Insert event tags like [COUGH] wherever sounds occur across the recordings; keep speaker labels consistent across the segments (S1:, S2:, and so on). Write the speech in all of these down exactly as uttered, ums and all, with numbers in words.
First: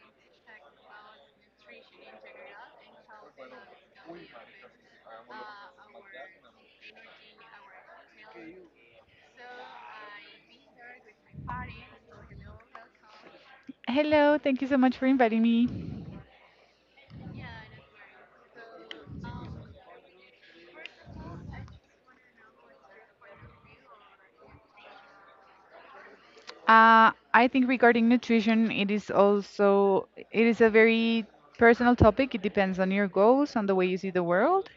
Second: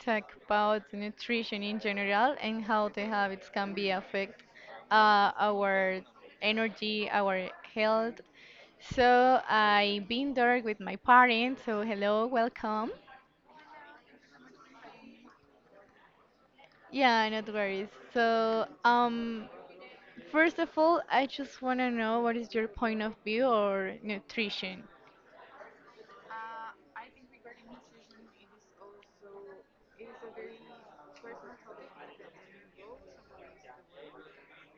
S1: talk about nutrition in general and how the habits can be affect uh, our energy, our health. So I've been there with my parents. So hello, welcome.
S2: Hello, thank you so much for inviting me.
S1: Yeah, no worries. So um, first of all, I just want to know what is your point of view or nutrition?
S2: Uh, I think regarding nutrition, it is also it is a very personal topic. It depends on your goals, on the way you see the world,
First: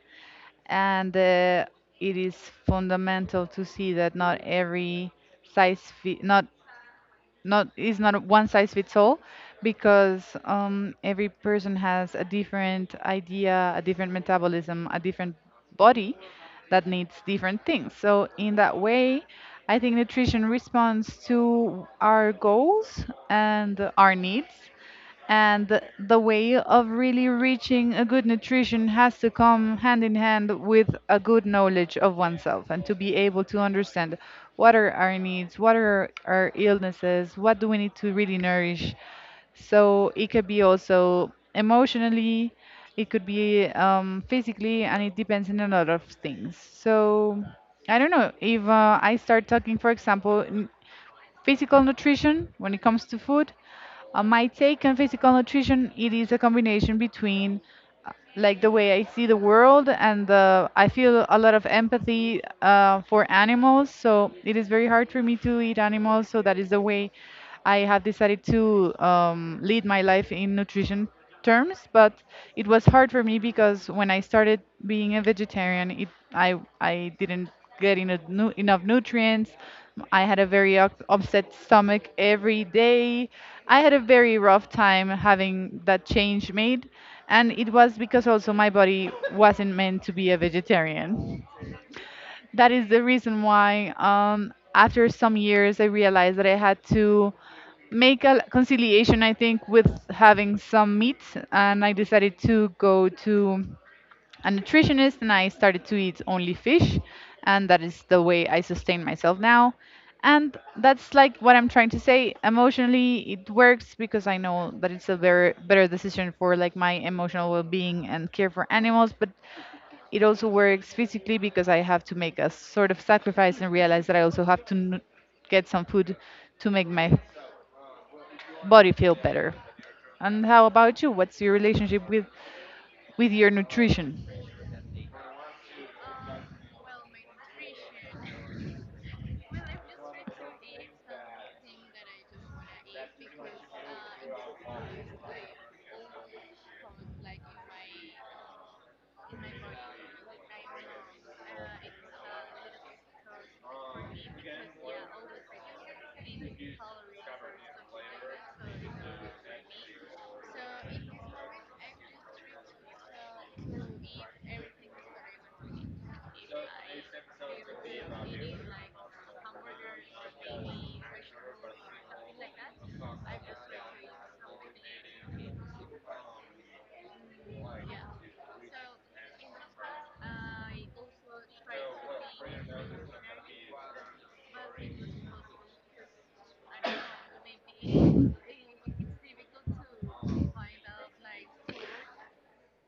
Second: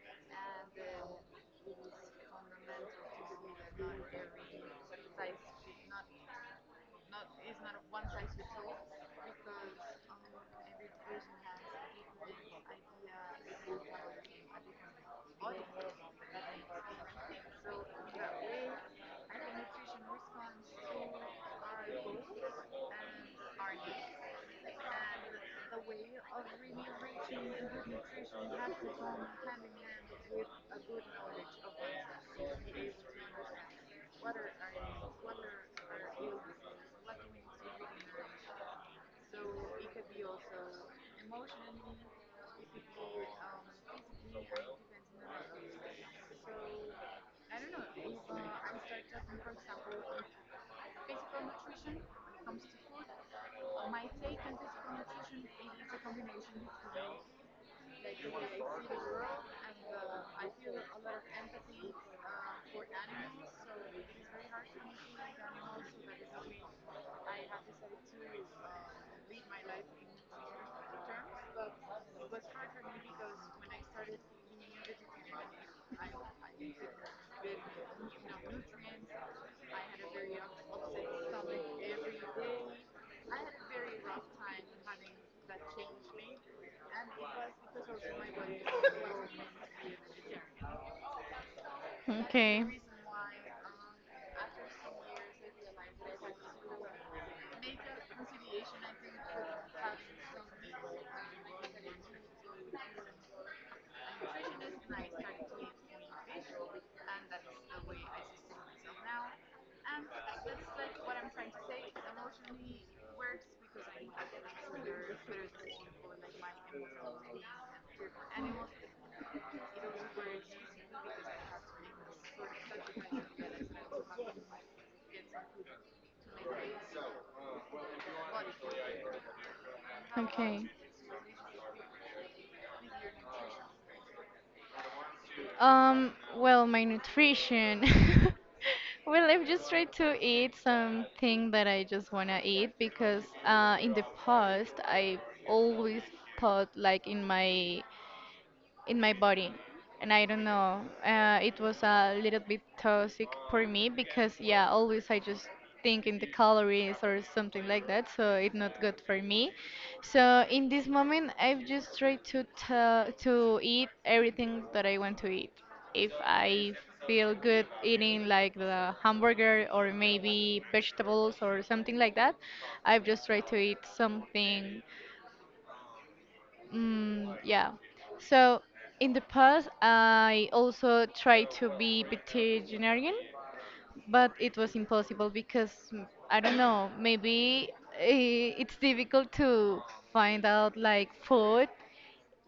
S2: and uh, it is fundamental to see that not every size fit, not not it's not a one size fits all because um, every person has a different idea, a different metabolism, a different body that needs different things. So in that way, I think nutrition responds to our goals and our needs and the way of really reaching a good nutrition has to come hand in hand with a good knowledge of oneself and to be able to understand what are our needs, what are our illnesses, what do we need to really nourish. So it could be also emotionally, it could be um, physically, and it depends on a lot of things. So I don't know if uh, I start talking, for example, n- physical nutrition when it comes to food, uh, my take on physical nutrition it is a combination between like the way I see the world, and uh, I feel a lot of empathy uh, for animals. So it is very hard for me to eat animals. So that is the way I have decided to um, lead my life in nutrition terms. But it was hard for me because when I started being a vegetarian, it I I didn't get eno- nu- enough nutrients. I had a very up- upset stomach every day. I had a very rough time having that change made, and it was because also my body wasn't meant to be a vegetarian. That is
S1: Okay.
S2: the reason why um, after some years I realized that I had to make a conciliation I think with having some meat, and I decided to go to a nutritionist and I started to eat only fish. And that is the way I sustain myself now. And that's like what I'm trying to say. Emotionally, it works because I know that it's a very better decision for like my emotional well-being and care for animals. But it also works physically because I have to make a sort of sacrifice and realize that I also have to n- get some food to make my body feel better. And how
S1: Okay.
S2: about you? What's your relationship with with your nutrition?
S1: Um, well, my nutrition. [LAUGHS] Well, I've just tried to eat something that I just want to eat because uh, in the past I always thought like in my in my body, and I don't know, uh, it was a little bit toxic for me because, yeah, always I just think in the calories or something like that, so it's not good for me. So in this moment, I've just tried to t- to eat everything that I want to eat, if I feel good eating like the hamburger or maybe vegetables or something like that. I've just tried to eat something. Mm, yeah. So in the past, I also tried to be vegetarian, but it was impossible because, mm, I don't know, maybe eh, it's difficult to find out like food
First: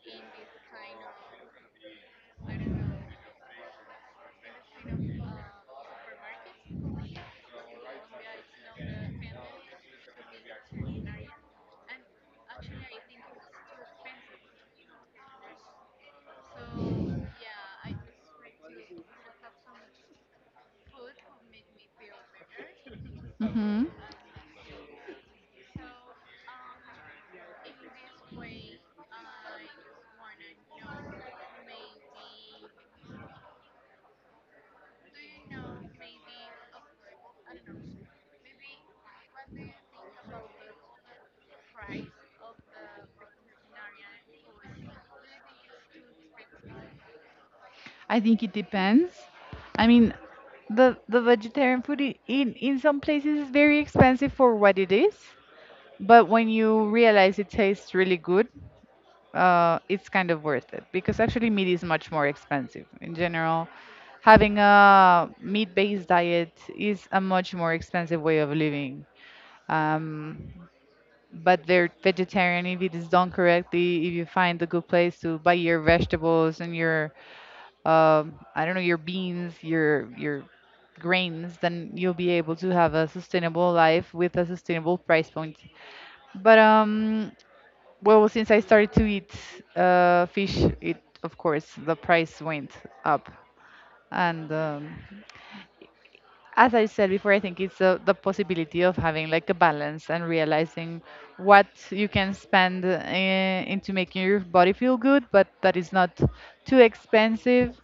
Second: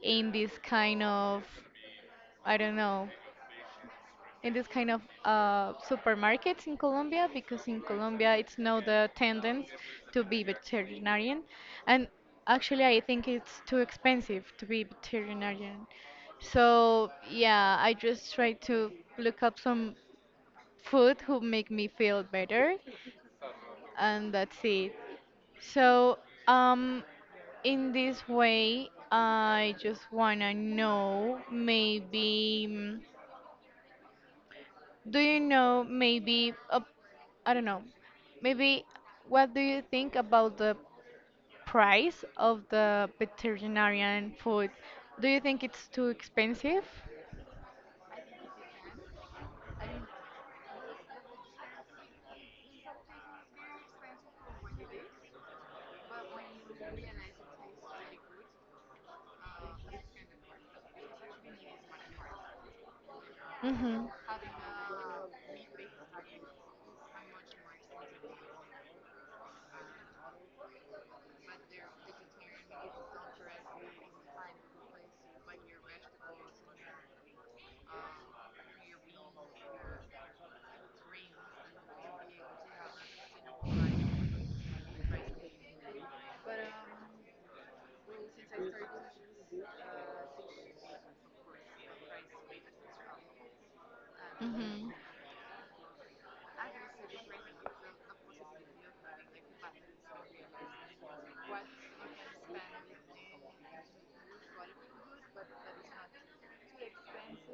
S1: in this kind of, I don't know, in this kind of uh, supermarkets in Colombia, because in Colombia it's not the tendency to be veterinarian, and actually I think it's too expensive to be veterinarian. So yeah, I just try to look up some food who make me feel better,
S2: Mm-hmm.
S1: and that's it. So um, in this way, I just wanna know maybe. mm, Do you know maybe a, I don't know. Maybe what do you think about the price of the veterinarian food? Do you think it's too expensive?
S2: I think it depends. I mean, the the vegetarian food i- in in some places is very expensive for what it is, but when you realize it tastes really good, uh, it's kind of worth it because actually meat is much more expensive in general.
S1: Mm-hmm.
S2: Having a meat-based diet is a much more expensive way of living. Um, but they're vegetarian if it is done correctly, if you find a good place to buy your vegetables and your um, I don't know, your beans, your your grains, then you'll be able to have a sustainable life with a sustainable price point. But um, well, since I started to eat uh, fish, it of course the price went up. And um,
S1: Mm-hmm.
S2: as I said before, I think it's uh, the possibility of having like a balance and realizing what you can spend uh, into making your body feel good, but that is not too expensive.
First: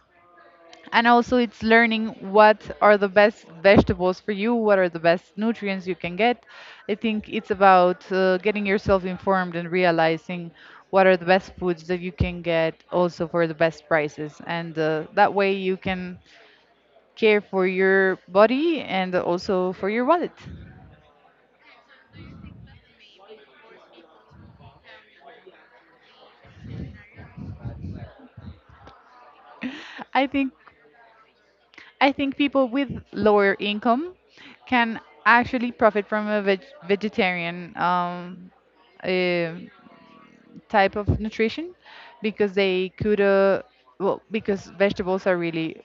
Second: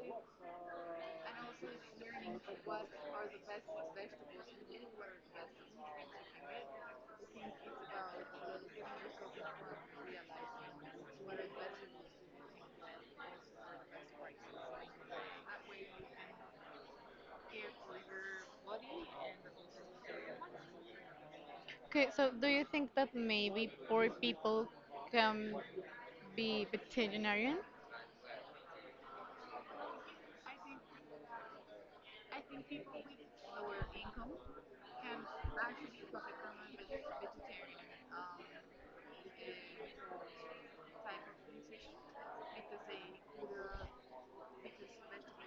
S2: And also, it's learning what are the best vegetables for you, what are the best nutrients you can get. I think it's about uh, getting yourself informed and realizing what are the best foods that you can get also for the best prices. And uh, that way, you can care for your body and also for your wallet.
S1: Okay, so do you think that maybe poor people can be veterinarian?
S2: I think I think people with lower income can actually profit from a veg- vegetarian um, uh, type of nutrition because they could uh, well, because vegetables are really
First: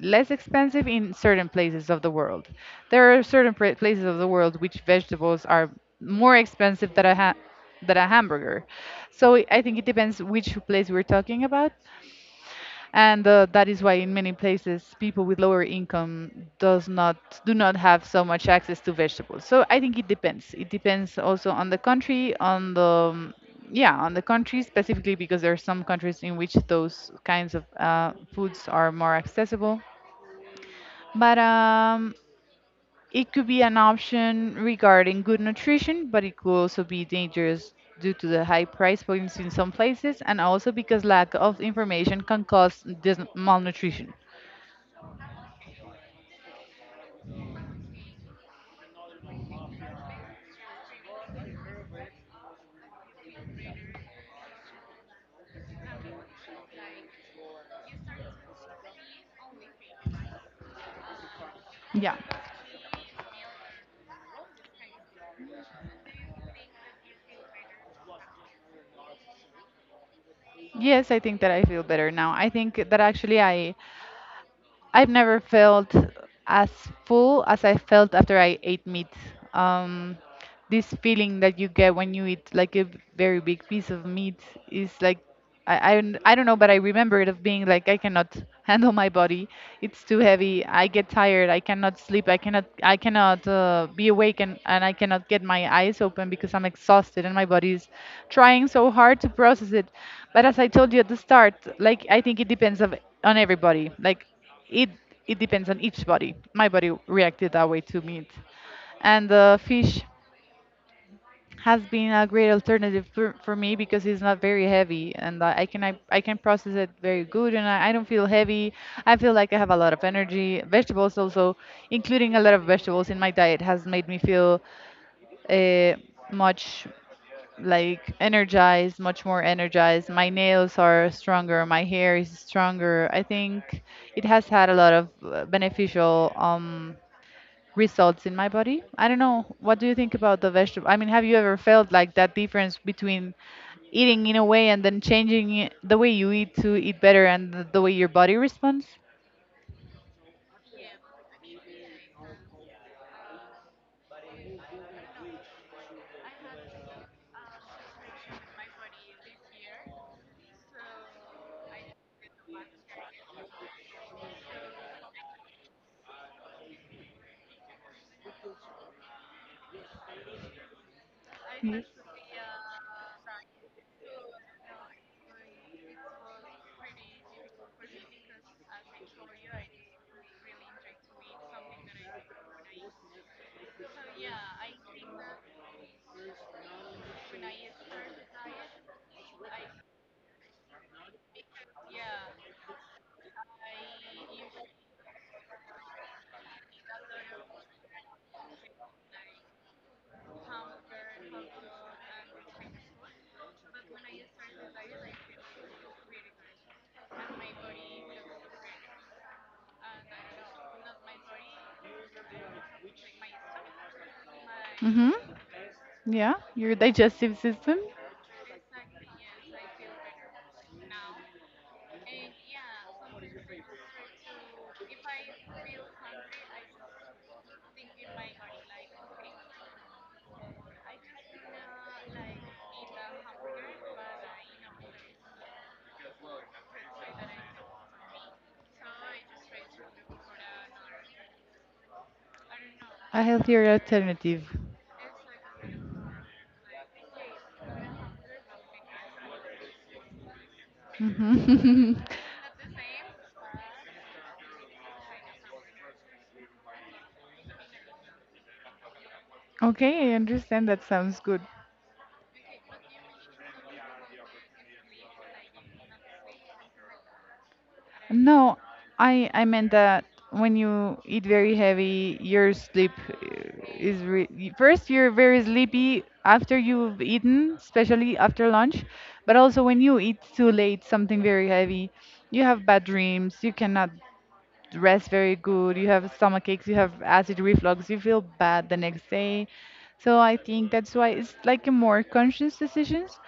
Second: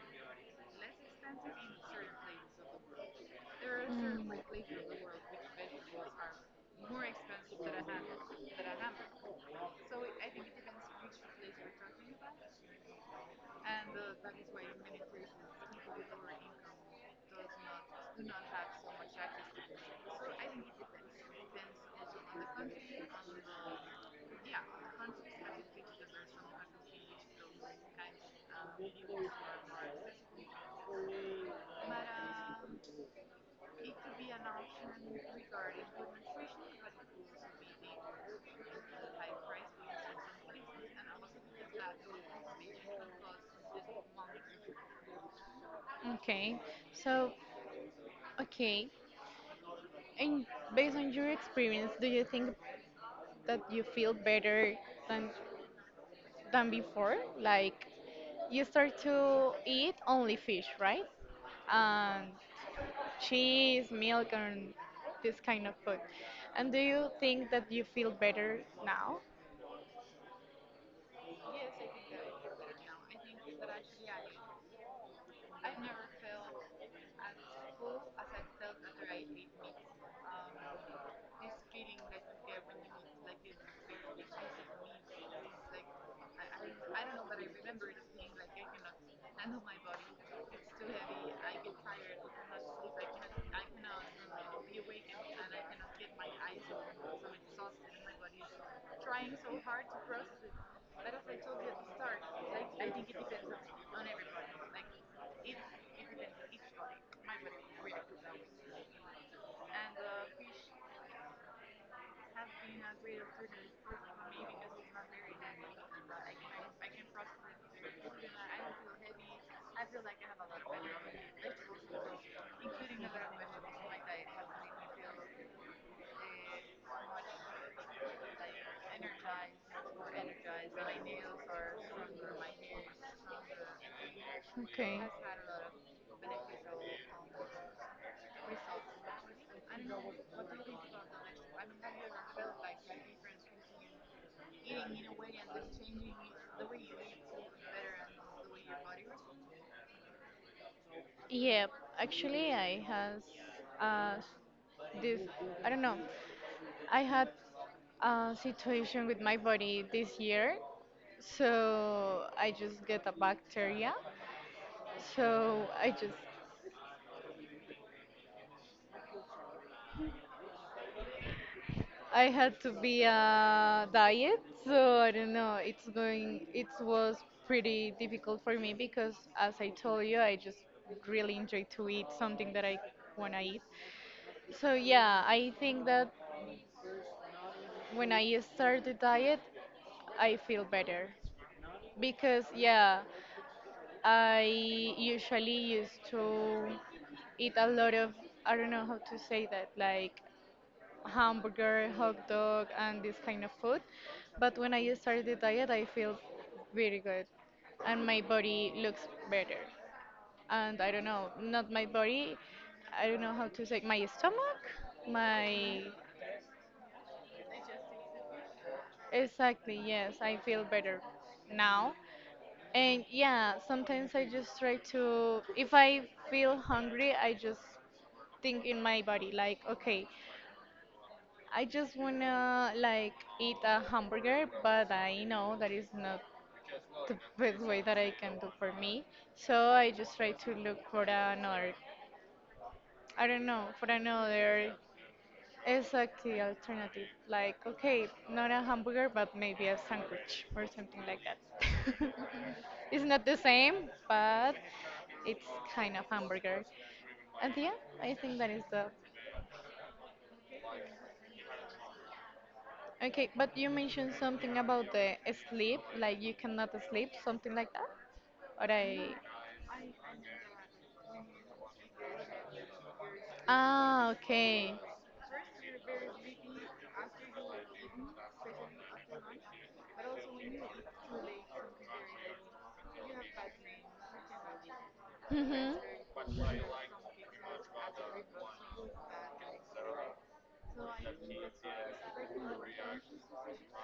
S2: less expensive in certain places of the world. There are certain pra- places of the world which vegetables are more expensive than a ha- than a hamburger, so i I think it depends which place we're talking about. And uh, that is why in many places people with lower income does not do not have so much access to vegetables. So I think it depends it depends also on the country, on the um, yeah, on the country specifically because there are some countries in which those kinds of uh, foods are more accessible. But um it could be an option regarding good nutrition, but it could also be dangerous due to the high price points in some places and also because lack of information can cause dis- malnutrition.
S1: Okay, so, okay, and based on your experience, do you think that you feel better than than before? Like, you start to eat only fish, right? And
S2: Yeah.
S1: cheese, milk, and this kind of food. And do you think that you feel better now?
S2: Yes, I think that I feel better now. I think that actually I I've never felt as full as I felt after I ate meat. Um, this feeling that you get when you eat like a very big piece of meat is like I, I, don't- I don't know, but I remember it of being like I cannot handle my body. It's too heavy. I get tired. I cannot sleep. I cannot I cannot uh, be awake, and, and I cannot get my eyes open because I'm exhausted and my body is trying so hard to process it. But as I told you at the start, like I think it depends of on everybody. Like it it depends on each body. My body reacted that way to meat, and uh, fish has been a great alternative for, for me because it's not very heavy and I I can I, I can process it very good and I, I don't feel heavy. I feel like I have a lot of energy. Vegetables also, including a lot of vegetables in my diet, has made me feel uh, much like energized, much more energized. My nails are stronger, my hair is stronger. I think it has had a
S1: Okay.
S2: lot of uh, beneficial um results in my body. I don't know. What do you think about the vegetable? I mean, have you ever felt like that difference between eating in a way and then changing it- the way you eat to eat better and the the way your body responds?
S1: Yeah, actually, I has uh, this. I don't know. I had a situation with my body this year, so I just get a bacteria. So I just I
S2: Mm.
S1: had to be a diet. So I don't know. It's going. It was pretty difficult for me because, as I told you, I just really enjoy to eat something that I wanna eat. So yeah, I think that when I start the diet, I feel better because, yeah, I usually used to eat a lot of, I don't know how to say that, like hamburger, hot dog, and this kind of food. But when I started the diet, I feel very good and my body looks better. And I don't know, not my body, I don't know how to say, my stomach,
S2: Mhm.
S1: my,
S2: Yeah, your digestive system.
S1: exactly, yes, I feel better now. And yeah, sometimes I just try to, if I feel hungry, I just thing in my body like, okay, I just wanna like eat a hamburger, but I know that is not the best way that I can do for me. So I just try to look for another, I don't know,
S2: A
S1: for
S2: healthier
S1: another
S2: alternative.
S1: exactly alternative, like, okay, not a hamburger but maybe a sandwich or something like that.
S2: Hmm. [LAUGHS]
S1: [LAUGHS] It's not the same, but it's kind of hamburger. And yeah, I think that is the.
S2: Okay, I understand. That sounds good.
S1: Okay, but you mentioned something about the sleep, like you cannot sleep, something like that? Or I.
S2: No, I I meant that when you eat very heavy, your sleep uh,
S1: Ah,
S2: is
S1: okay.
S2: re y- first you're very sleepy after you've eaten, especially after lunch, but also when you eat too late, something very heavy, you have bad dreams. You cannot rest very good,
S1: Mm-hmm.
S2: you have stomach aches, you have acid reflux, you feel bad the next day. So I think that's why it's like a more conscious decisions.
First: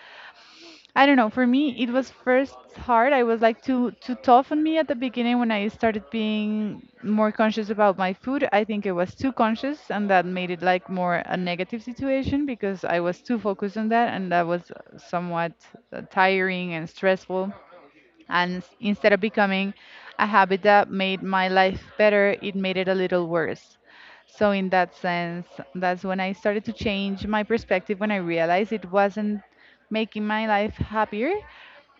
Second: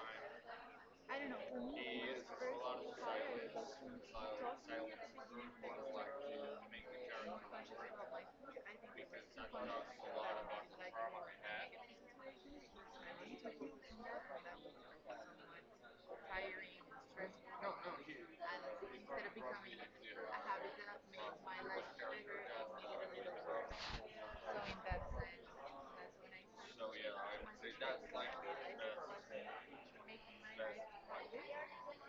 S2: I don't know, for me it was first hard. I was like too too tough on me at the beginning when I started being more conscious about my food. I think I was too conscious and that made it like more a negative situation because I was too focused on that, and that was somewhat uh, tiring and stressful, and s- instead of becoming a habit that made my life better, it made it a little worse. So, in that sense, that's when I started to change my perspective, when I realized it wasn't making my life happier.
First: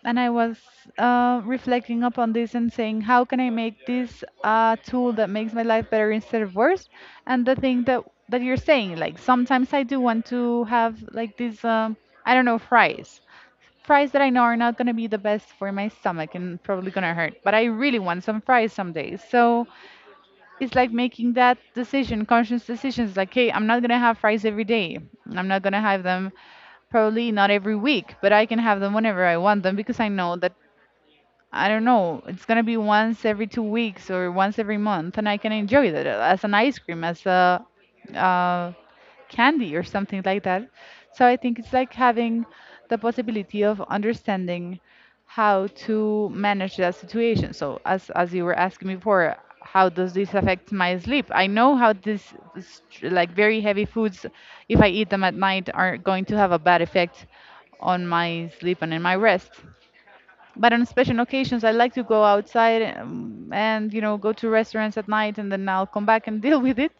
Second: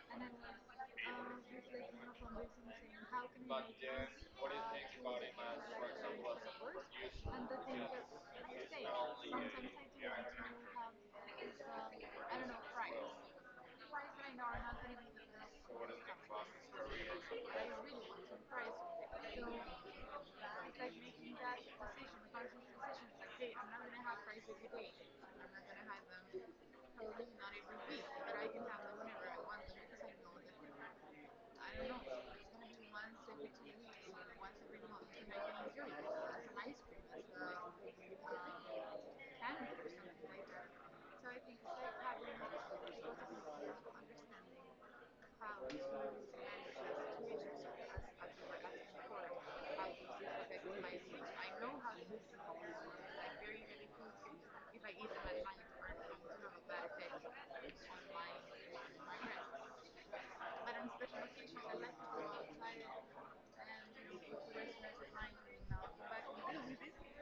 S2: And I was uh, reflecting upon this and saying, how can I make this a tool that makes my life better instead of worse? And the thing that that you're saying, like sometimes I do want to have like this, um, I don't know, fries fries that I know are not going to be the best for my stomach and probably going to hurt, but I really want some fries some days. So it's like making that decision, conscious decisions like, hey, I'm not going to have fries every day. I'm not going to have them probably not every week, but I can have them whenever I want them because I know that. I don't know. It's gonna be once every two weeks or once every month, and I can enjoy that as an ice cream, as a uh, candy or something like that. So I think it's like having the possibility of understanding how to manage that situation. So as as you were asking me before, how does this affect my sleep? I know how this s- like very heavy foods, if I eat them at night, are going to have a bad effect on my sleep and in my rest. But on special occasions I like to go outside um, and you know go to restaurants at night and then I'll come back and [LAUGHS] deal with it.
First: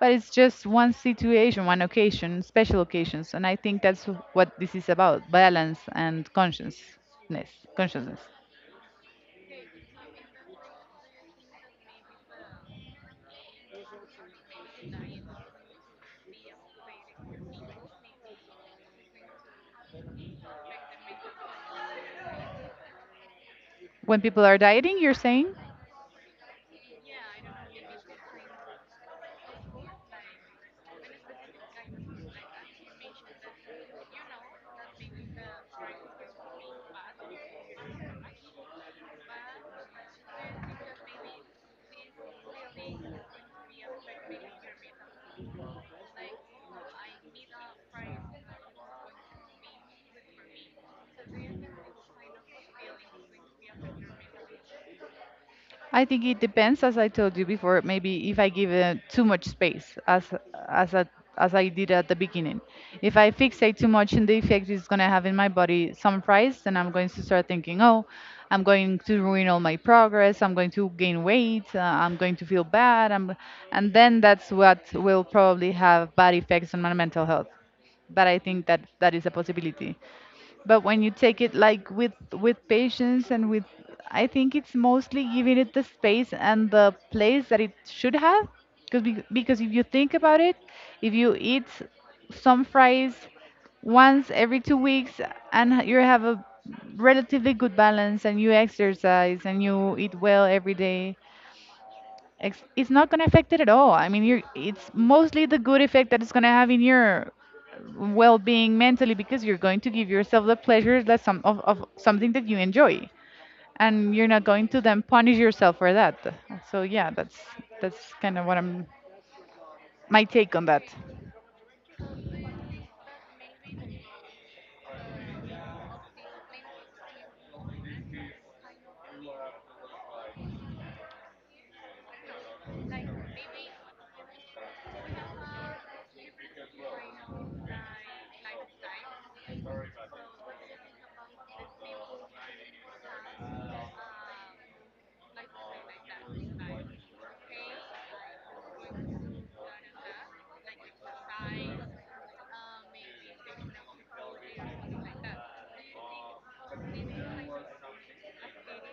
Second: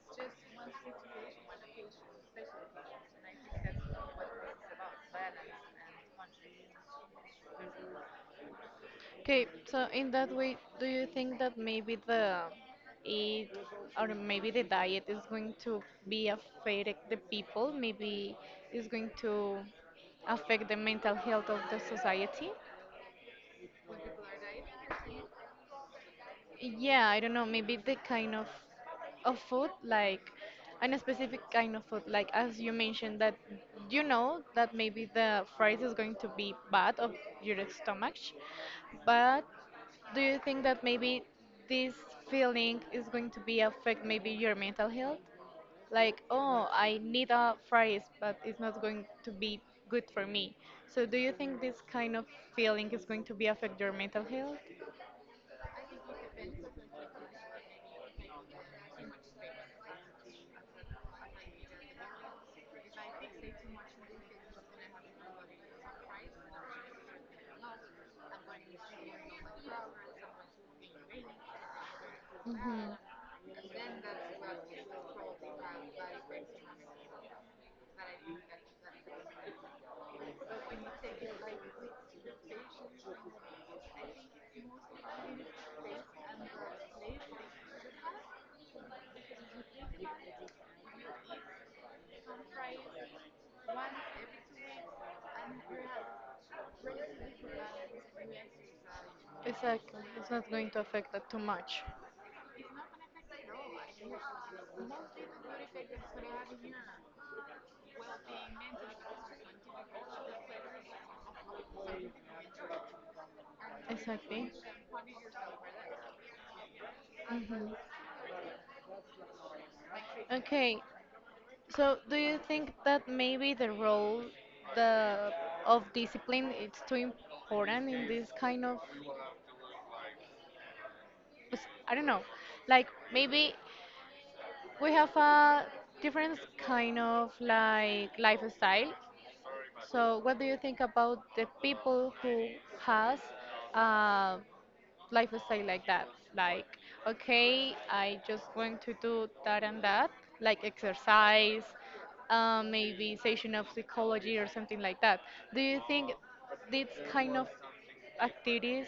S2: But it's just one situation, one occasion, special occasions, and I think that's what this is about: balance and consciousness consciousness
S1: Okay, so in that way, do you think that maybe the eat or maybe the diet is going to be affecting the people? Maybe it's going to affect the mental health of the society?
S2: When people are dieting, you're saying?
S1: Yeah, I don't know, maybe the kind of of food, like and a specific kind of food, like as you mentioned that you know that maybe the fries is going to be bad of your stomach, but do you think that maybe this feeling is going to be affect maybe your mental health? Like, oh, I need a fries, but it's not going to be good for me. So do you think this kind of feeling is going to be affect your mental health?
S2: I think it depends, as I told you before. Maybe if I give it too much space, as as I, as I did at the beginning, if I fixate too much on the effect it's gonna have in my body some price, then I'm going to start thinking, oh, I'm going to ruin all my progress. I'm going to gain weight. Uh, I'm going to feel
S1: Hmm.
S2: bad. I'm, And then that's what will probably have bad effects on my mental health. But I think that that is a possibility, but when you take it like with with patience and with, I think it's mostly giving it the space and the place that it should have. Because because if you think about it, if you eat some fries once every two weeks and h- you have a relatively good balance and you exercise and
S1: Exactly.
S2: you eat
S1: It's not
S2: well
S1: going to
S2: every
S1: affect
S2: day.
S1: that too much.
S2: Ex- It's not gonna affect it at all. I mean, you're, it's mostly the good effect that it's gonna have in your well-being mentally, because you're going to give yourself the pleasure that some of, of something that you enjoy, and you're
S1: Exactly.
S2: not going to then punish yourself for that. So yeah, that's
S1: Hmm.
S2: that's kind of what I'm my take on
S1: Okay,
S2: that.
S1: so do you think that maybe the role the of discipline it's too important in this kind of s- I don't know, like maybe we have a different kind of like lifestyle. So what do you think about the people who has uh, lifestyle like that. Like, okay, I just want to do that and that, like exercise, uh, maybe session of psychology or something like that. Do you think these kind of activities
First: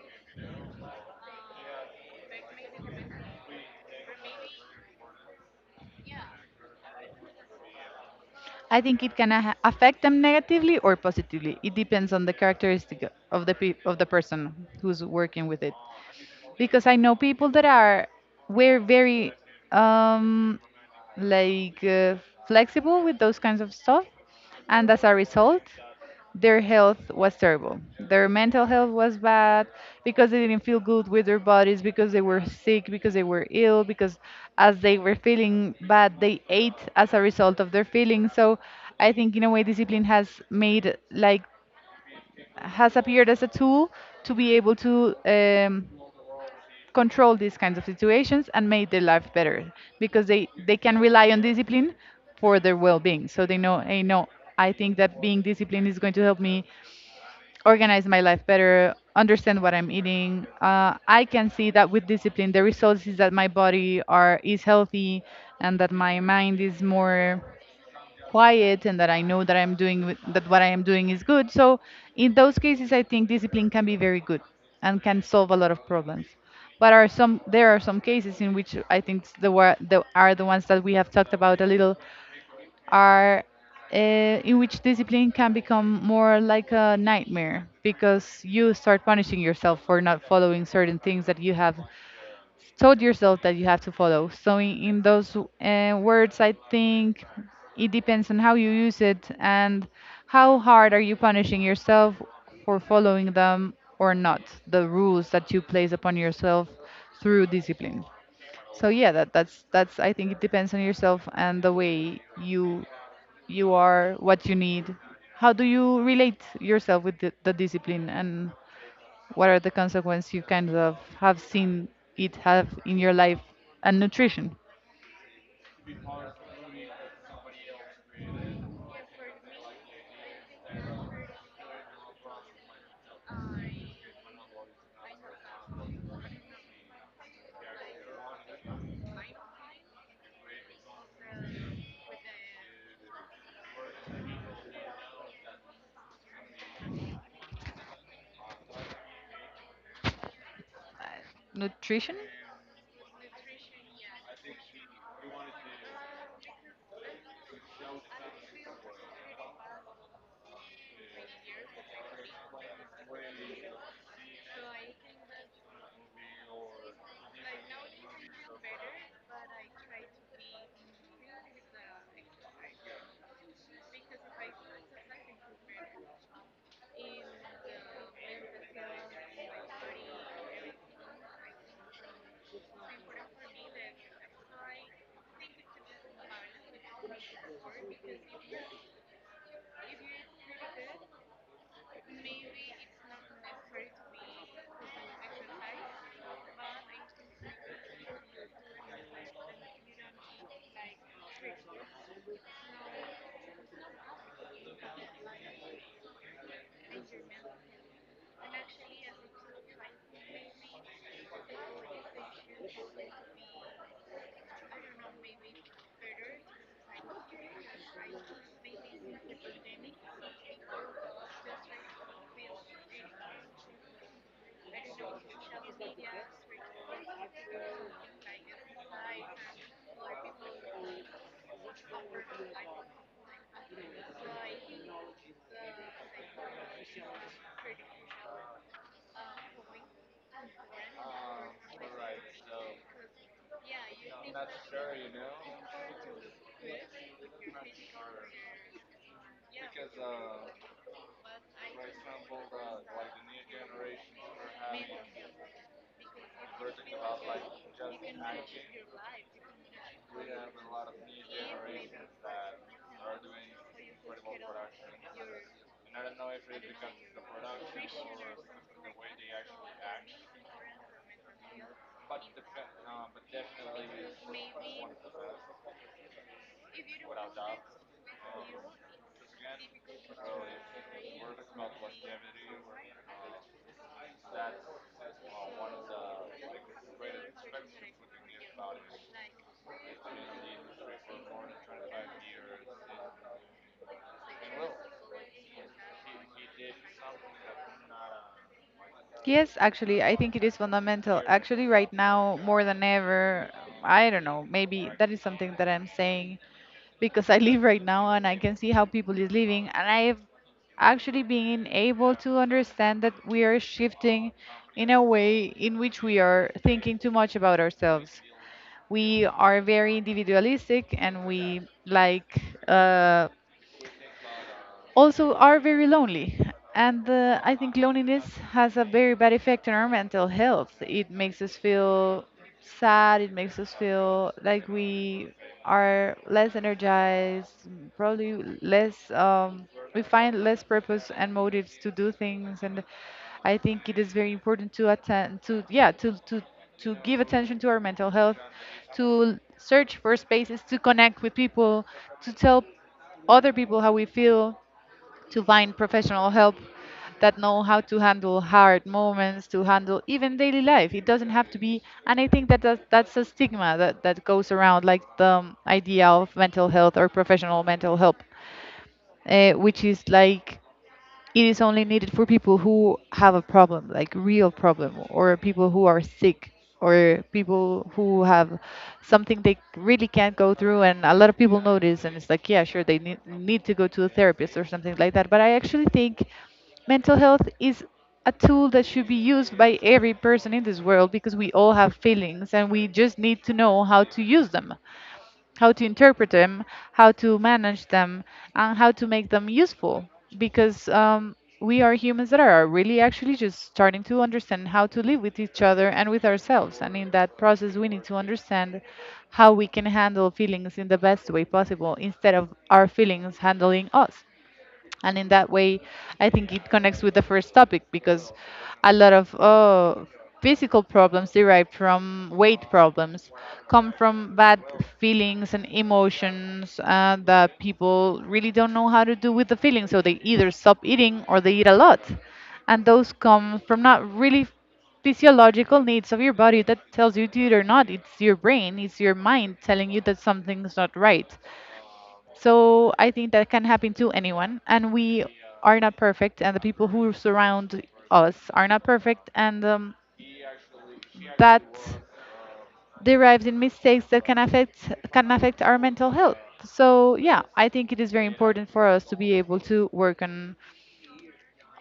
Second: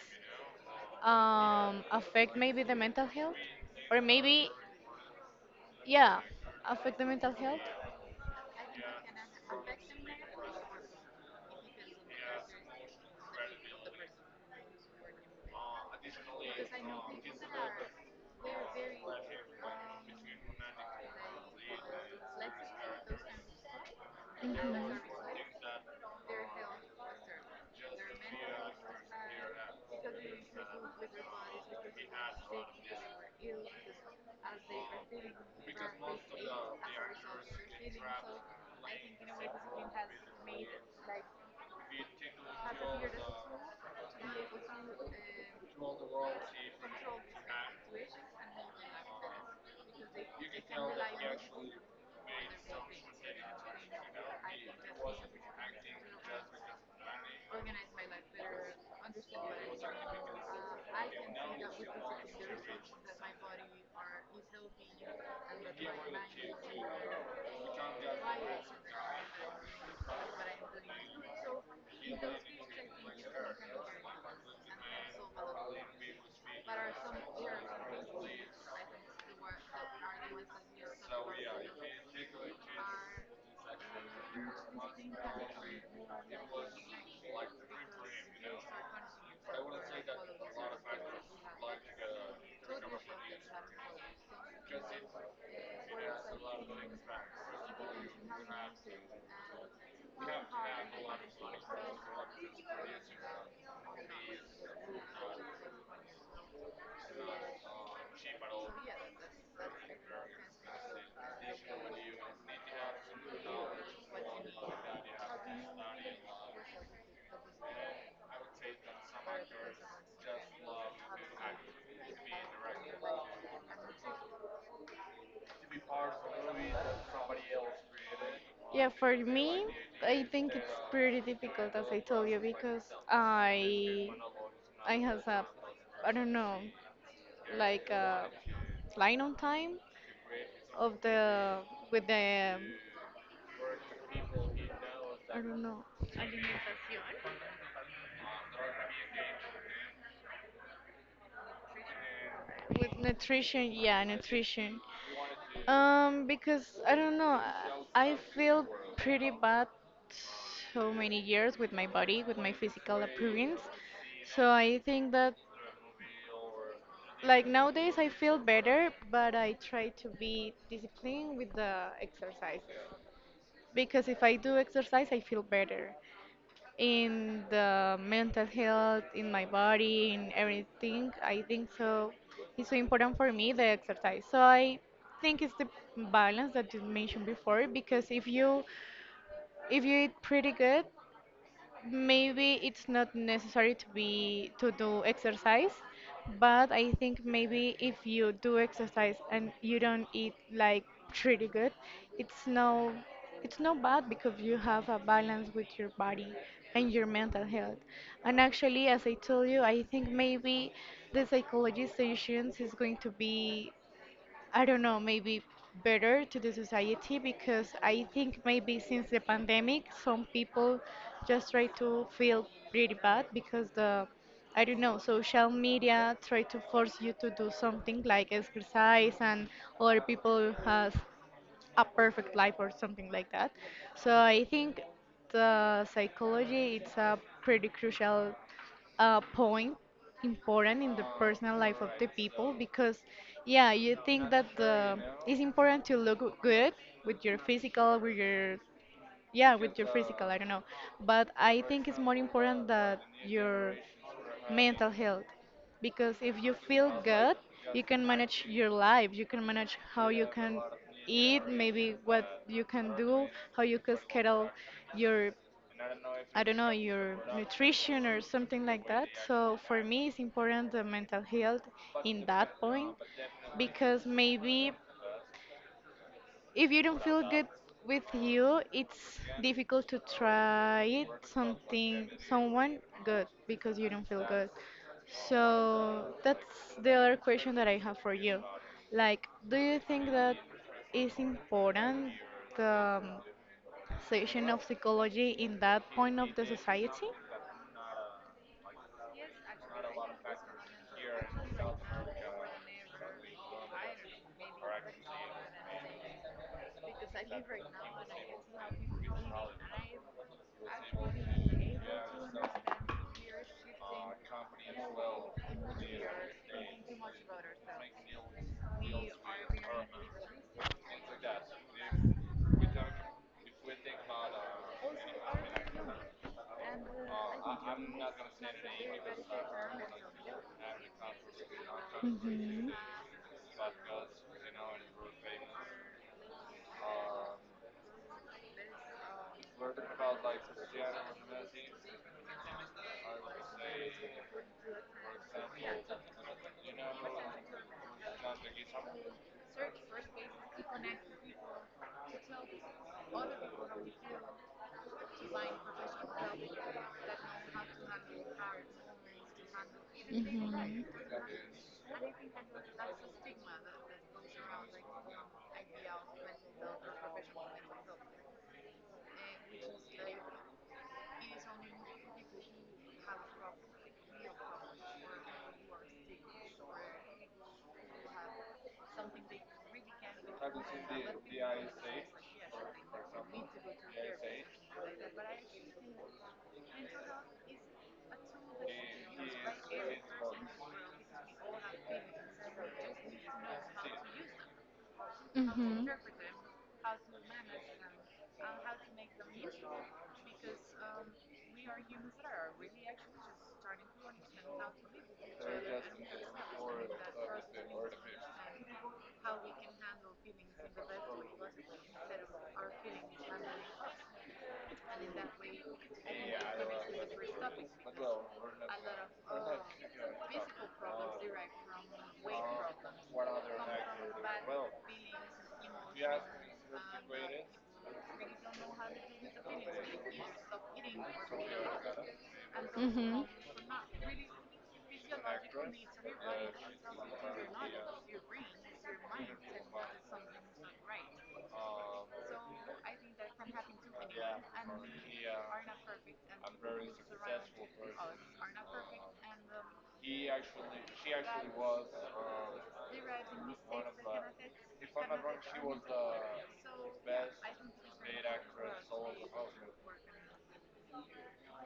S1: um, affect maybe the mental health? Or maybe, yeah, affect the mental health?
S2: I think it can a- affect them negatively or positively. It depends on the characteristic of the pe- of the person who's working with it. Because I know people that are we're very um like uh, flexible with those kinds of stuff, and
S1: Mhm.
S2: as a result, their health was terrible. Their mental health was bad because they didn't feel good with their bodies, because they were sick, because they were ill, because as they were feeling bad, they ate as a result of their feelings. So I think in a way, discipline has made like, has appeared as a tool to be able to um, control these kinds of situations and make their life better, because they they can rely on discipline for their well-being, so they know, hey, no, I think that being disciplined is going to help me organize my life better, understand what I'm eating. uh, I can see that with discipline the results is that my body are is healthy and that my mind is more quiet, and that I know that I'm doing with- that what I am doing is good. So in those cases, I think discipline can be very good and can solve a lot of problems. But are some There are some cases in which I think s- the, wor- the are the ones that we have talked about a little, are uh, in which discipline can become more like a nightmare, because you start punishing yourself for not following certain things that you have told yourself that you have to follow. So in, in those uh, words, I think it depends on how you use it and how hard are you punishing yourself for following them or not, the rules that you place upon yourself through discipline. So yeah, that, that's that's I think it depends on yourself and the way you you are, what you need. How do you relate yourself with the, the discipline, and what are the consequences you kind of have seen it have in your life and nutrition?
S1: Yeah, for me, I think it's pretty difficult, as I told you, because I I has a, I don't know, like uh, line on time of the with the I don't know
S2: Nutrition?
S1: with nutrition. Yeah, nutrition. Um, because I don't know, I I feel pretty bad so many years with my body, with my physical appearance. So I think that like nowadays I feel better, but I try to be disciplined with the exercises, because if I do exercise, I feel better, in the mental health, in my body, in everything. I think so. It's so important for me the exercise. So I think it's the balance that you mentioned before, because if you if you eat pretty good, maybe it's not necessary to be to do exercise. But I think maybe if you do exercise and you don't eat like pretty good, it's no it's no bad, because you have a balance with your body and your mental health. And actually, as I told you, I think maybe the psychology sessions is going to be, I don't know, maybe better to the society, because I think maybe since the pandemic, some people just try to feel pretty bad because the, I don't know, social media try to force you to do something like exercise, and other people has a perfect life or something like that. So I think the psychology it's a pretty crucial uh, point, important in the personal life of the people, because, yeah, you think that the it's important to look good with your physical with your, yeah, with your physical, I don't know, but I think it's more important that your mental health, because if you feel good, you can manage your life, you can manage how you can eat, maybe what you can do, how you can schedule your, I don't know, your nutrition or something like that. So for me it's important the mental health in that point, because maybe if you don't feel good with you, it's difficult to try it something someone good, because you don't feel good. So that's the other question that I have for you. Like, do you think that is important the um, session of psychology in that point of the society?
S2: Yes, actually, I think it is fundamental. Actually, right now, more than ever, I don't know, maybe that is something that I'm saying because [LAUGHS] I live right now and I can see how people is living, and I've actually been able to understand that we are shifting in a way in which we are thinking too much about ourselves. We are very individualistic, and we like uh, also are very lonely. And uh, I think loneliness has a very bad effect on our mental health. It makes us feel
S1: Hmm.
S2: sad, it makes us feel like we are less energized, probably less, um, we find less purpose and motives to do things. And I think it is very important to attend, to, yeah, to, to, to give attention to our mental health, to search for spaces to connect with people, to tell other people how we feel, to find professional help that know how to handle hard moments, to handle even daily life. It doesn't have to be, and I think that that's, that's a stigma that, that goes around, like the um, idea of mental health or professional mental help, uh, which is like it is only needed for people who have a problem, like real problem, or people who are sick, or people who have something they really can't go through. And a lot of people notice, and it's like, yeah, sure, they need, need to go to a therapist or something like that. But I actually think mental health is a tool that should be used by every person in this world, because we all have feelings and we just need to know how to use them, how to interpret them, how to manage them, and how to make them useful. Because um, we are humans that are really actually just starting to understand how to live with each other and with ourselves. And in that process, we need to understand how we can handle feelings in the best way possible instead of our feelings handling us. And in that way, I think it connects with the first topic, because a lot of uh, physical problems derived from weight problems come from bad feelings and emotions, uh, that people really don't know how to do with the feelings, so they either stop eating or they eat a lot. And those come from not really physiological needs of your body that tells you to eat or not. It's your brain, it's your mind telling you that something's not right. So I think that can happen to anyone, and we are not perfect, and the people who surround us are not perfect, and um, that derives in mistakes that can affect can affect our mental health. So yeah, I think it is very important for us to be able to work on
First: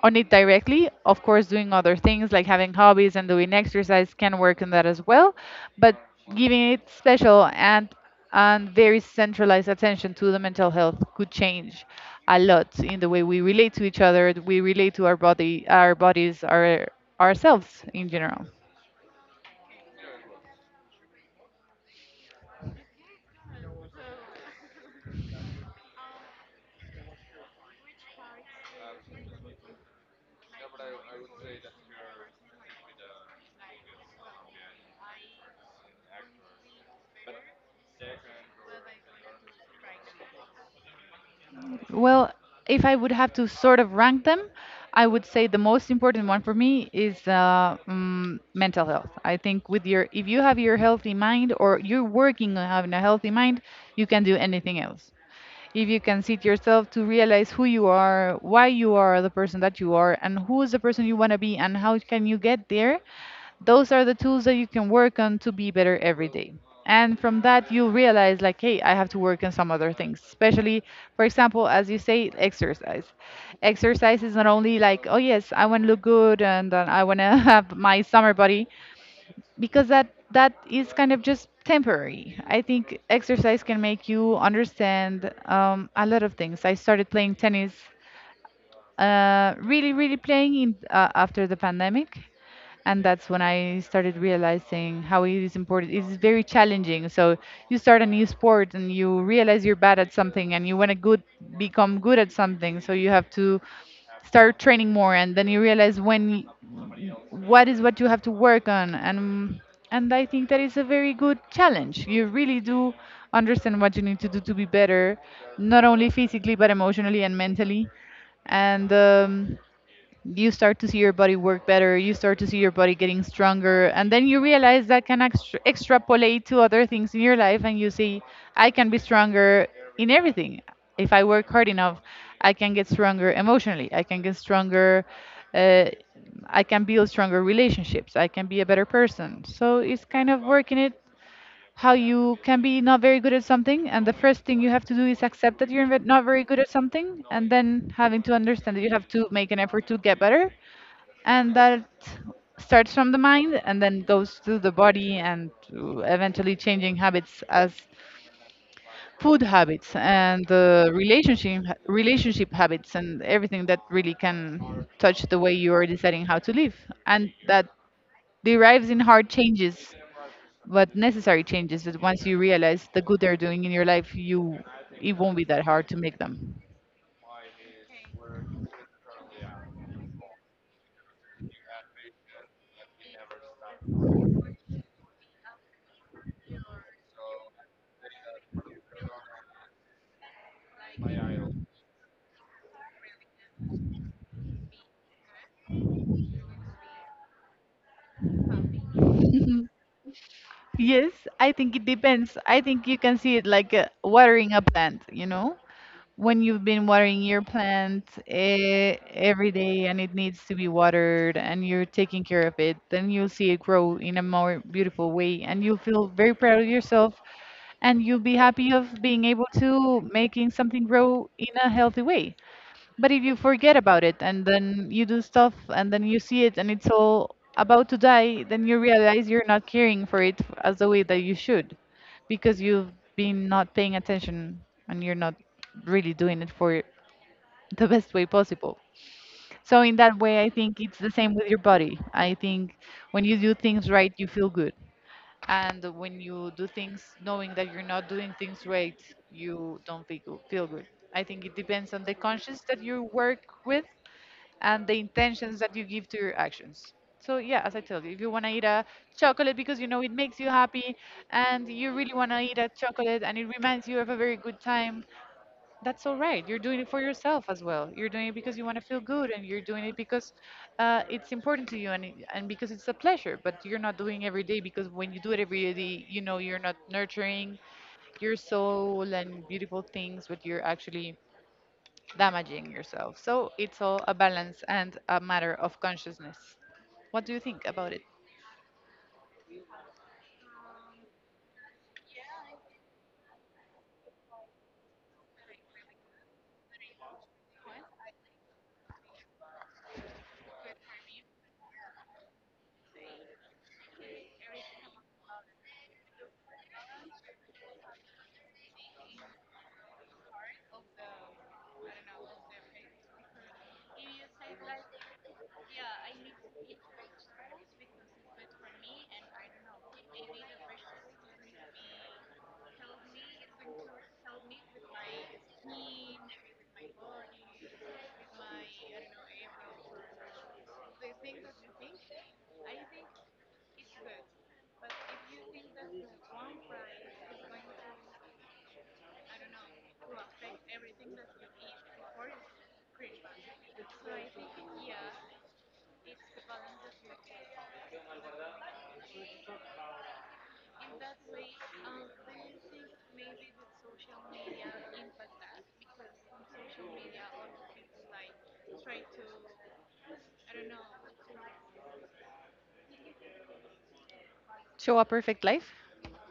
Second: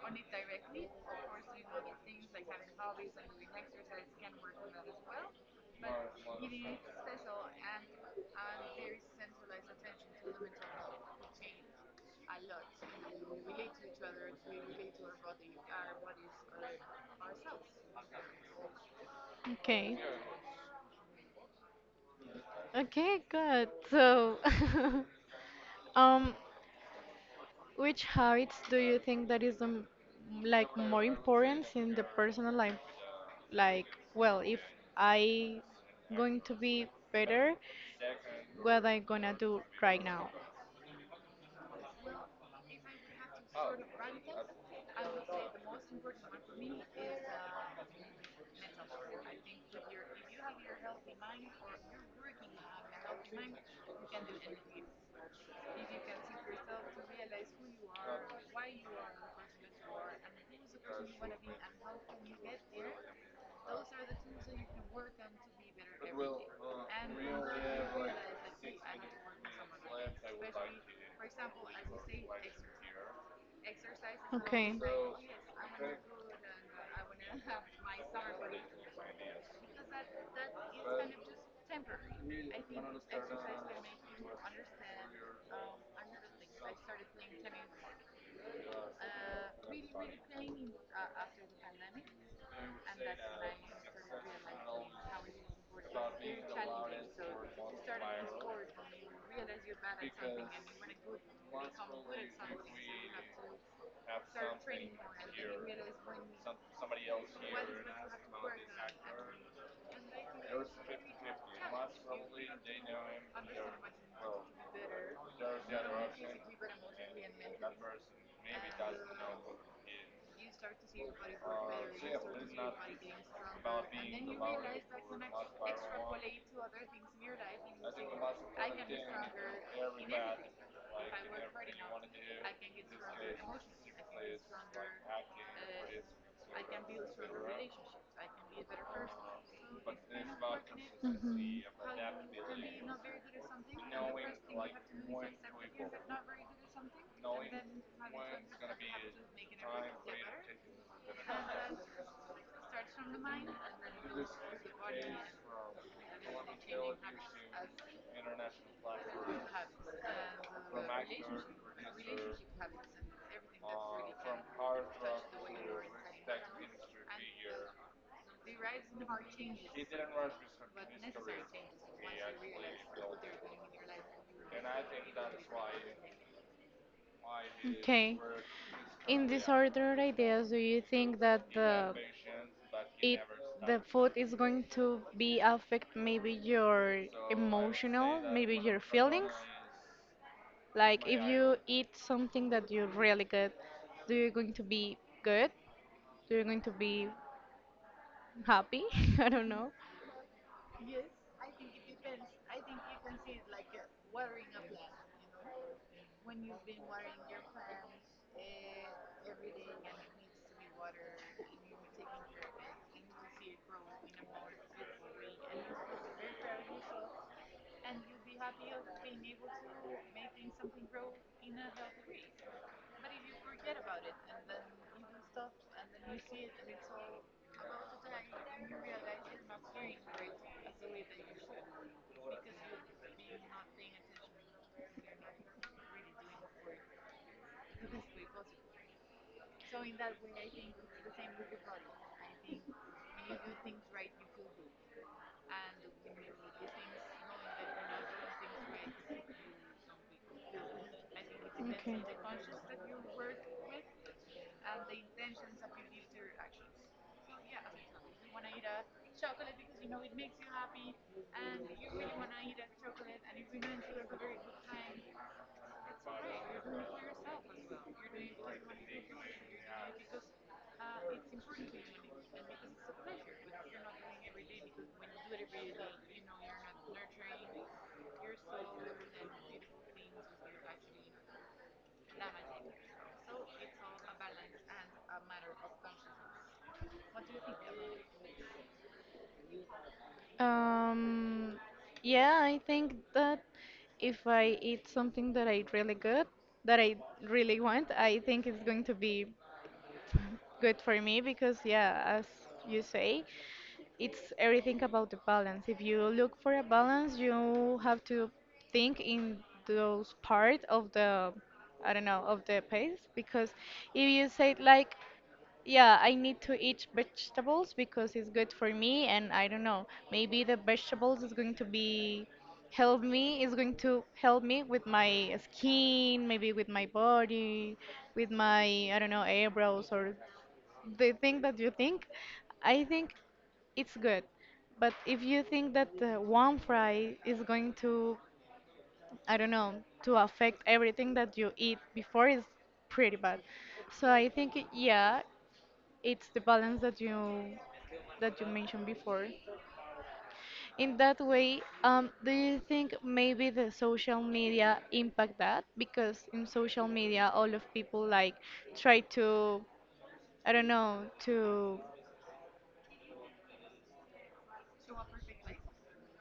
S2: on it directly. Of course, doing other things like having hobbies and doing exercise can work on that as well, but giving it special and and very centralized attention to the mental health could change a lot in the way we relate to each other, we relate to our body, our bodies, our ourselves in general.
S1: Okay. Okay, good. So, [LAUGHS] um, which habits do you think that is the m- like more important in the personal life? Like, well, if I going to be better, what I gonna do right now?
S2: Well, if I would have to sort of rank them, I would say the most important one for me is uh, mm, mental health. I think with your, if you have your healthy mind or you're working on having a healthy mind, you can do anything else. If you can sit yourself to realize who you are, why you are the person that you are, and who is the person you want to be, and how can you get there, those are the tools that you can work on to be better every day. And from that, you realize, like, hey, I have to work on some other things, especially, for example, as you say, exercise. Exercise is not
S1: Okay.
S2: only like, oh, yes, I want to look good and uh, I want to [LAUGHS] have my summer body, because that that is kind of just temporary. I think exercise can make you understand um, a lot of things. I started playing tennis uh, really, really playing in, uh, after the pandemic. And that's when I started realizing how it is important. It is very challenging. So you start a new sport and you realize you're bad at something, and you want to good become good at something. So you have to start training more, and then you realize when what is what you have to work on. And and I think that is a very good challenge. You really do understand what you need to do to be better, not only physically but emotionally and mentally, and um, you start to see your body work better, you start to see your body getting stronger, and then you realize that can extra- extrapolate to other things in your life, and you see I can be stronger in everything. If I work hard enough, I can get stronger emotionally, I can get stronger, uh, I can build stronger relationships, I can be a better person. So it's kind of working it,
S1: Mhm.
S2: how you can be not very good at something, and the first thing you have to do is accept that you're ve- not very good at something, and then having to understand that you have to make an effort to get better. And that starts from the mind and then goes to the body and to eventually changing habits, as food habits and the relationship relationship habits, and everything that really can touch the way you are deciding how to live. And that derives in hard changes, but necessary changes, that once you realize the good they're doing in your life, you, it won't be that hard to make them.
S1: Okay. In this order ideas, do you think that the it the food is going to be affect maybe your emotional, maybe your feelings? Like if you eat something that you really good, do you going to be good? Do you going to be happy? [LAUGHS] I don't know.
S2: [LAUGHS] Yes, I think it depends. I think you can see it like uh, watering a plant, you know? When you've been watering your plant eh, every day and it needs to be watered and you're taking care of it, then you'll see it grow in a more beautiful way and you'll feel very proud of yourself, and you'll be happy of being able to making something grow in a healthy way. But if you forget about it and then you do stuff and then you see it and it's all about to die, then you realize you're not caring for it f- as the way that you should, because you've been not paying attention and you're not really doing it for the best way possible. So, in that way, I think it's the same with your body. I think when you do things right, you feel good. And when you do things knowing that you're not doing things right, you don't feel good. feel good. I think it depends
S1: Okay.
S2: on the conscience that you work with and the intentions that you give to your actions. So yeah, as I told you, if you want to eat a chocolate because you know it makes you happy, and you really want to eat a chocolate and it reminds you of a very good time, that's all right. You're doing it for yourself as well. You're doing it because you want to feel good, and you're doing it because uh, it's important to you, and, it- and because it's a pleasure, but you're not doing it every day, because when you do it every day, you know you're not nurturing your soul and beautiful things, but you're actually damaging yourself. So it's all a balance and a matter of consciousness. What do you think about it?
S1: Um, yeah, I think that if I eat something that I really good, that I really want, I think it's going to be good for me, because, yeah, as you say, it's everything about the balance. If you look for a balance, you have to think in those part of the, I don't know, of the pace, because if you say like, yeah, I need to eat vegetables because it's good for me, and I don't know, maybe the vegetables is going to be help me, is going to help me with my skin, maybe with my body, with my, I don't know, eyebrows or the thing that you think. I think it's good. But if you think that uh, one fry is going to, I don't know, to affect everything that you eat before, is pretty bad. So I think, yeah, it's the balance that you that you mentioned before. In that way, um, do you think maybe the social media impact that? Because in social media, all of people like try to, I don't know, to
S2: Show a perfect life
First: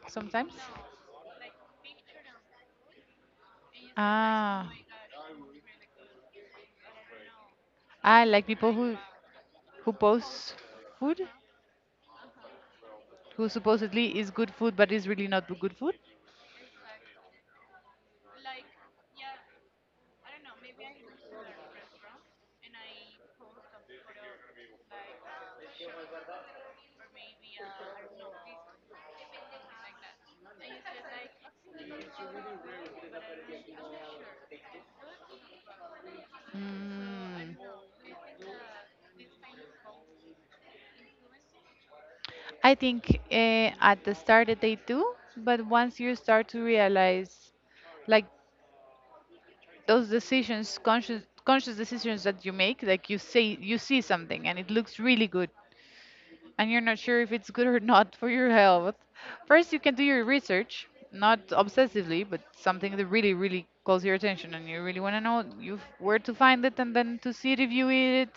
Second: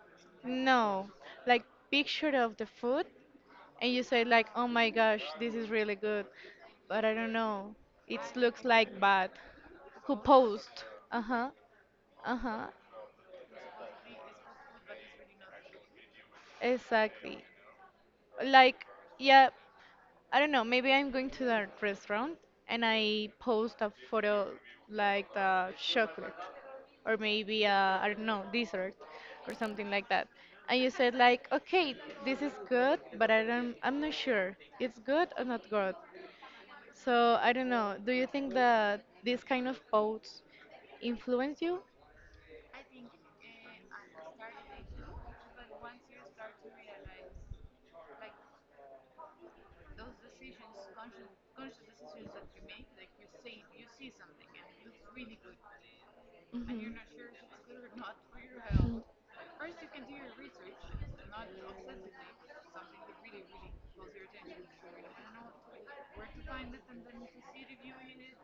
S2: sometimes?
S1: no, like picture of the food, and you say like, oh
S2: Ah,
S1: my gosh, this is really good, but I don't know, it
S2: I like
S1: looks
S2: people
S1: like
S2: who
S1: bad.
S2: who
S1: Who
S2: post
S1: post? Uh
S2: food,
S1: huh. Uh huh.
S2: who supposedly is good food but is really not good food.
S1: Exactly. Like, yeah, I don't know, maybe I'm going to that restaurant and I post a photo like the chocolate, or maybe I I don't know, dessert or something like that. And you said like, okay, this is good, but I don't, I'm not sure it's good or not good. So I
S2: Mm.
S1: don't know. Do you think that this kind of posts influence you?
S2: I think uh, at the start that they do, but once you start to realize, like, those decisions conscious conscious decisions that you make, like you say, you see something and it looks really good and you're
S1: Mhm.
S2: not sure if it's good or not [LAUGHS] for your health. First, you can do your research, not obsessively, but something that really really calls your attention and you really want to know, you f- where to find it, and then to see it if you eat it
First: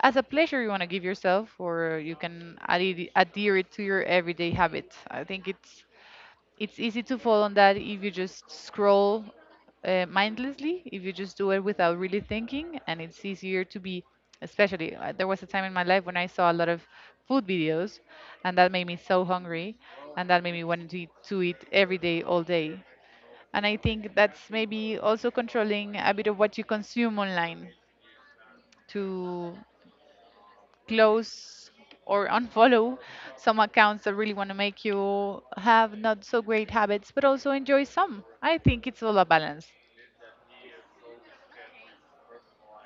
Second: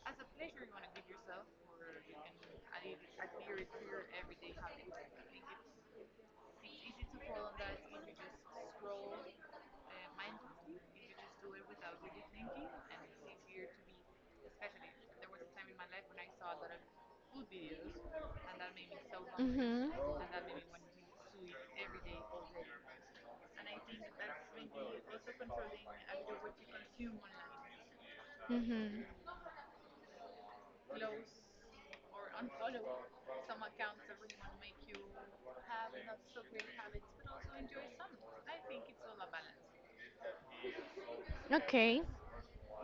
S2: as a pleasure you want to give yourself, or you can adhere, adhere it to your everyday habit. I think it's it's easy to fall on that if you just scroll uh, mindlessly, if you just do it without really thinking, and it's easier to be, especially uh, there was a time in
S1: Mhm.
S2: my life when I saw a lot of food videos, and that made me so hungry,
S1: Mhm.
S2: and that made me wanting to eat, to eat every day, all day. And I think that's maybe also controlling a bit of what you consume online,
S1: Day. Mhm.
S2: to close or unfollow some accounts that really want to make you have not so great habits, but also enjoy some. I think it's all a balance.
S1: Okay.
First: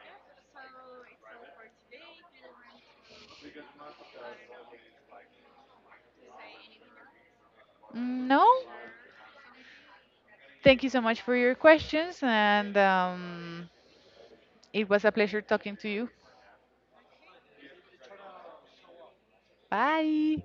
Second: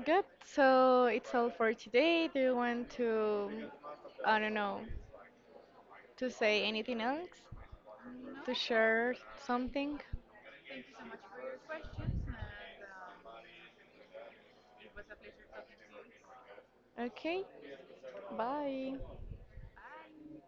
S1: Good. So it's all for today. Do you want to, I don't know, to say anything else?
S2: Mm, no?
S1: To share something?
S2: Thank you so much for your questions, and um, it was a pleasure talking to you.
S1: Okay. Bye.
S2: Bye.